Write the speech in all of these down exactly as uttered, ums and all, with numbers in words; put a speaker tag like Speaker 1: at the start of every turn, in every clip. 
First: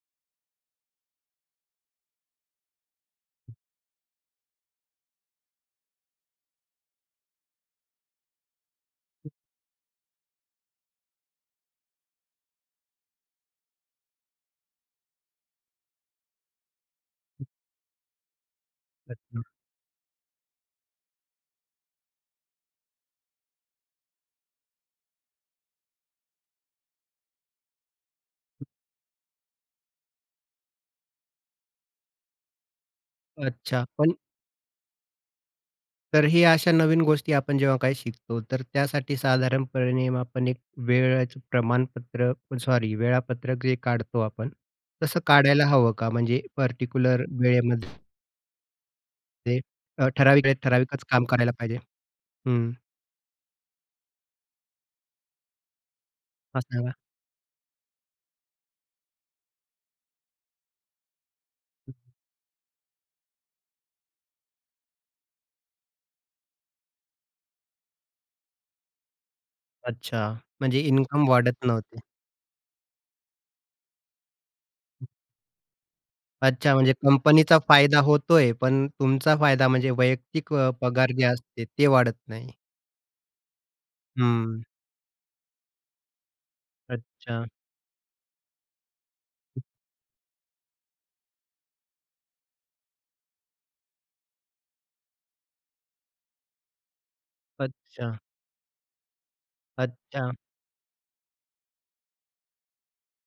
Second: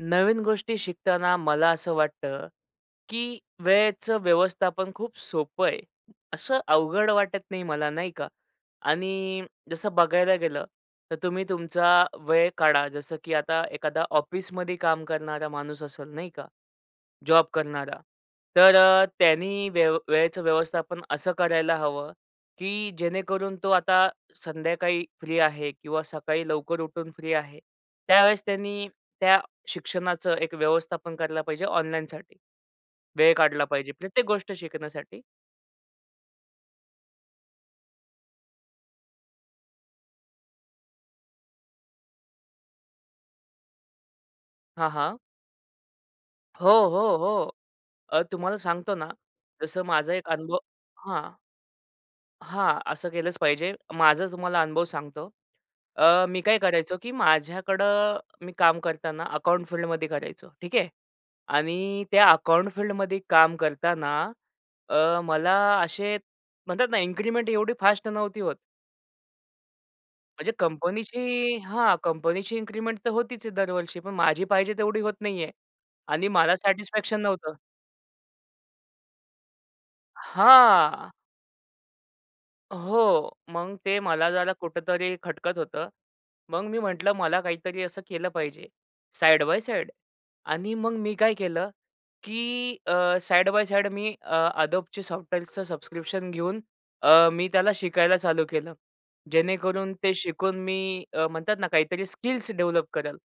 Speaker 1: नवीन गोष्टी शिकताना मला असं वाटतं, की वेळेचं व्यवस्थापन खूप सोपं आहे. असं अवघड वाटत नाही मला, नाही का? आणि जसं बघायला गेलं तर तुम्ही तुमचा वेळ काढा. जसं की आता एखादा ऑफिसमध्ये काम करणारा माणूस असेल नाही का, जॉब करणारा. तर अ,
Speaker 2: अच्छा.
Speaker 1: त्यांनी वेव वेळेचं व्यवस्थापन असं करायला हवं, की जेणेकरून तो आता संध्याकाळी फ्री आहे किंवा सकाळी लवकर उठून फ्री आहे. त्यावेळेस त्यांनी त्या शिक्षणाचं एक व्यवस्थापन करायला पाहिजे ऑनलाईनसाठी. वेळ काढला
Speaker 2: अच्छा
Speaker 1: पाहिजे.
Speaker 2: पण
Speaker 1: प्रत्येक गोष्ट शिकण्यासाठी.
Speaker 2: तर हे अशा नवीन गोष्टी आपण जेव्हा काही शिकतो तर त्यासाठी साधारणपणे आपण एक वेळेचं प्रमाणपत्र सॉरी वेळापत्रकही जे काढतो आपण.
Speaker 1: हां, हां.
Speaker 2: तसं काढायला हवं का? म्हणजे
Speaker 1: हो, हो,
Speaker 2: पर्टिक्युलर
Speaker 1: हो.
Speaker 2: वेळेमध्ये
Speaker 1: अ, तुम्हाला सांगतो ना
Speaker 2: जे
Speaker 1: तसं
Speaker 2: अ,
Speaker 1: माझा एक
Speaker 2: ठराविक
Speaker 1: अनुभव
Speaker 2: वेळेत ठराविकच काम
Speaker 1: हां.
Speaker 2: करायला पाहिजे. हं.
Speaker 1: हां. असं केलंच पाहिजे. माझा तुम्हाला अनुभव सांगतो. अ, मी काय
Speaker 2: असावा.
Speaker 1: करायचो, की माझ्याकडे मी काम करताना अकाउंट फील्डमध्ये करायचो. ठीक आहे आणि त्या अकाउंट फील्डमध्ये काम करताना अ, मला असे म्हणतात ना इन्क्रिमेंट एवढी फास्ट नव्हती होत.
Speaker 2: अच्छा.
Speaker 1: म्हणजे
Speaker 2: म्हणजे इन्कम
Speaker 1: कंपनीची,
Speaker 2: वाढत
Speaker 1: हां,
Speaker 2: नव्हतं.
Speaker 1: कंपनीची इन्क्रिमेंट तर होतीच आहे दरवर्षी. पण माझी पाहिजे तेवढी होत नाहीये आणि मला
Speaker 2: अच्छा म्हणजे
Speaker 1: सॅटिस्फॅक्शन नव्हतं.
Speaker 2: कंपनीचा फायदा होतोय, पण तुमचा फायदा म्हणजे वैयक्तिक अ,
Speaker 1: हां.
Speaker 2: पगार जे असते ते वाढत नाही.
Speaker 1: हो. मग ते मला जरा
Speaker 2: हं.
Speaker 1: कुठेतरी खटकत होतं. मग मी म्हटलं मला
Speaker 2: अच्छा.
Speaker 1: काहीतरी असं केलं पाहिजे साइड बाय साइड आणि मग मी काय केलं, की अ, साइड बाय साइड मी अ, Adobeची सॉफ्टवेअरचं सबस्क्रिप्शन घेऊन अ, मी त्याला
Speaker 2: अच्छा.
Speaker 1: शिकायला चालू केलं. जेणेकरून ते
Speaker 2: अच्छा.
Speaker 1: शिकून मी अ, म्हणतात ना काहीतरी स्किल्स डेव्हलप करेल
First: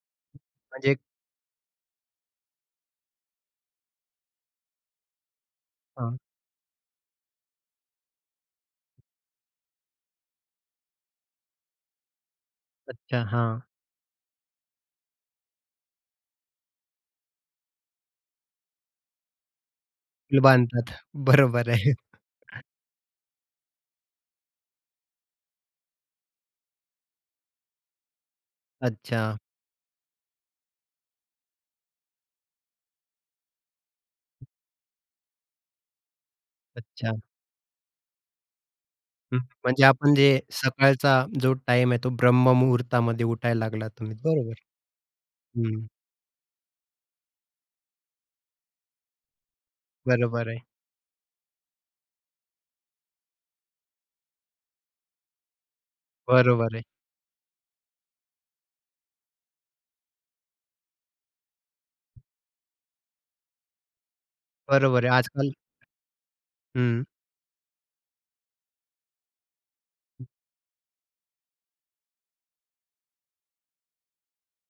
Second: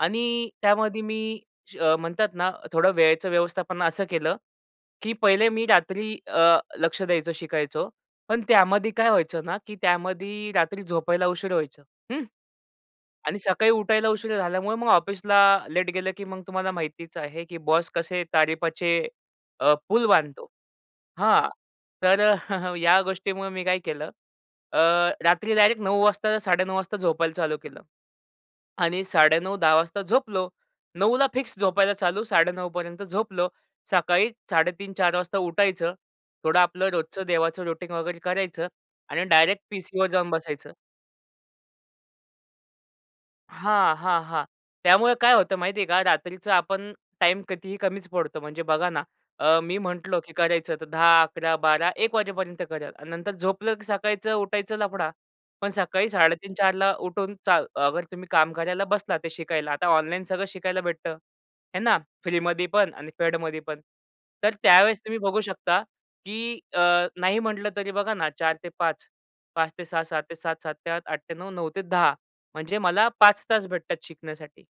Speaker 1: आणि
Speaker 2: म्हणजे
Speaker 1: त्यामध्ये मी श म्हणतात ना थोडं वेळेचं व्यवस्थापन असं केलं, की पहिले मी रात्री
Speaker 2: हां.
Speaker 1: अ, लक्षं द्यायचं शिकायचो. पण त्यामध्ये काय व्हायचं ना की त्यामध्ये रात्री झोपायला उशीर व्हायचं, हं.
Speaker 2: अच्छा.
Speaker 1: आणि
Speaker 2: हां.
Speaker 1: सकाळी उठायला उशीर झाल्यामुळे मग ऑफिसला लेट गेलं की मग तुम्हाला माहितीच आहे की बॉस कसे तारीफाचे अ, पूल
Speaker 2: पूल
Speaker 1: बांधतो.
Speaker 2: बांधतात.
Speaker 1: हां
Speaker 2: बरोबर आहे
Speaker 1: तर अ, या गोष्टीमुळे मी काय केलं, अ, रात्री डायरेक्ट नऊ वाजता साडेनऊ वाजता झोपायला चालू केलं आणि
Speaker 2: अच्छा.
Speaker 1: साडेनऊ दहा वाजताच झोपलो. नऊ ला फिक्स झोपायला चालू. साडेनऊ पर्यंत झोपलो. सकाळी साडेतीन चार वाजता उठायचं. थोडं आपलं
Speaker 2: अच्छा.
Speaker 1: रोजचं देवाचं रुटीन वगैरे करायचं आणि डायरेक्ट
Speaker 2: म्हणजे
Speaker 1: पीसीवर
Speaker 2: आपण
Speaker 1: जाऊन
Speaker 2: जे
Speaker 1: बसायचं.
Speaker 2: सकाळचा जो टाईम आहे तो ब्रह्म मुहूर्तामध्ये उठायला लागलात
Speaker 1: हां,
Speaker 2: तुम्ही.
Speaker 1: हां, हां.
Speaker 2: बरोबर.
Speaker 1: त्यामुळे काय होतं माहिती आहे
Speaker 2: हं.
Speaker 1: का? रात्रीचं आपण टाईम कितीही कमीच पडतो. म्हणजे बघा ना अ, मी म्हटलो, की
Speaker 2: बरोबर आहे.
Speaker 1: करायचं तर दहा, अकरा, बारा, एक वाजेपर्यंत करेल आणि नंतर झोपलं, की सकाळीच उठायचं लफडा. पण सकाळी साडेतीन
Speaker 2: बरोबर आहे.
Speaker 1: चारला उठून चा अगर तुम्ही काम करायला बसला ते शिकायला. आता ऑनलाईन सगळं शिकायला भेटतं. आहे ना फ्रीमध्ये पण आणि पेडमध्ये पण. तर त्यावेळेस
Speaker 2: बरोबर आहे
Speaker 1: तुम्ही बघू
Speaker 2: आजकाल
Speaker 1: शकता की अ,
Speaker 2: हं.
Speaker 1: नाही म्हटलं तरी बघा ना चार ते पाच. पाच ते सहा, सात ते सात, सात ते आठ, आठ ते नऊ, नऊ ते दहा. म्हणजे मला पाच तास वाजेपर्यंत करेलतास भेटतात शिकण्यासाठी.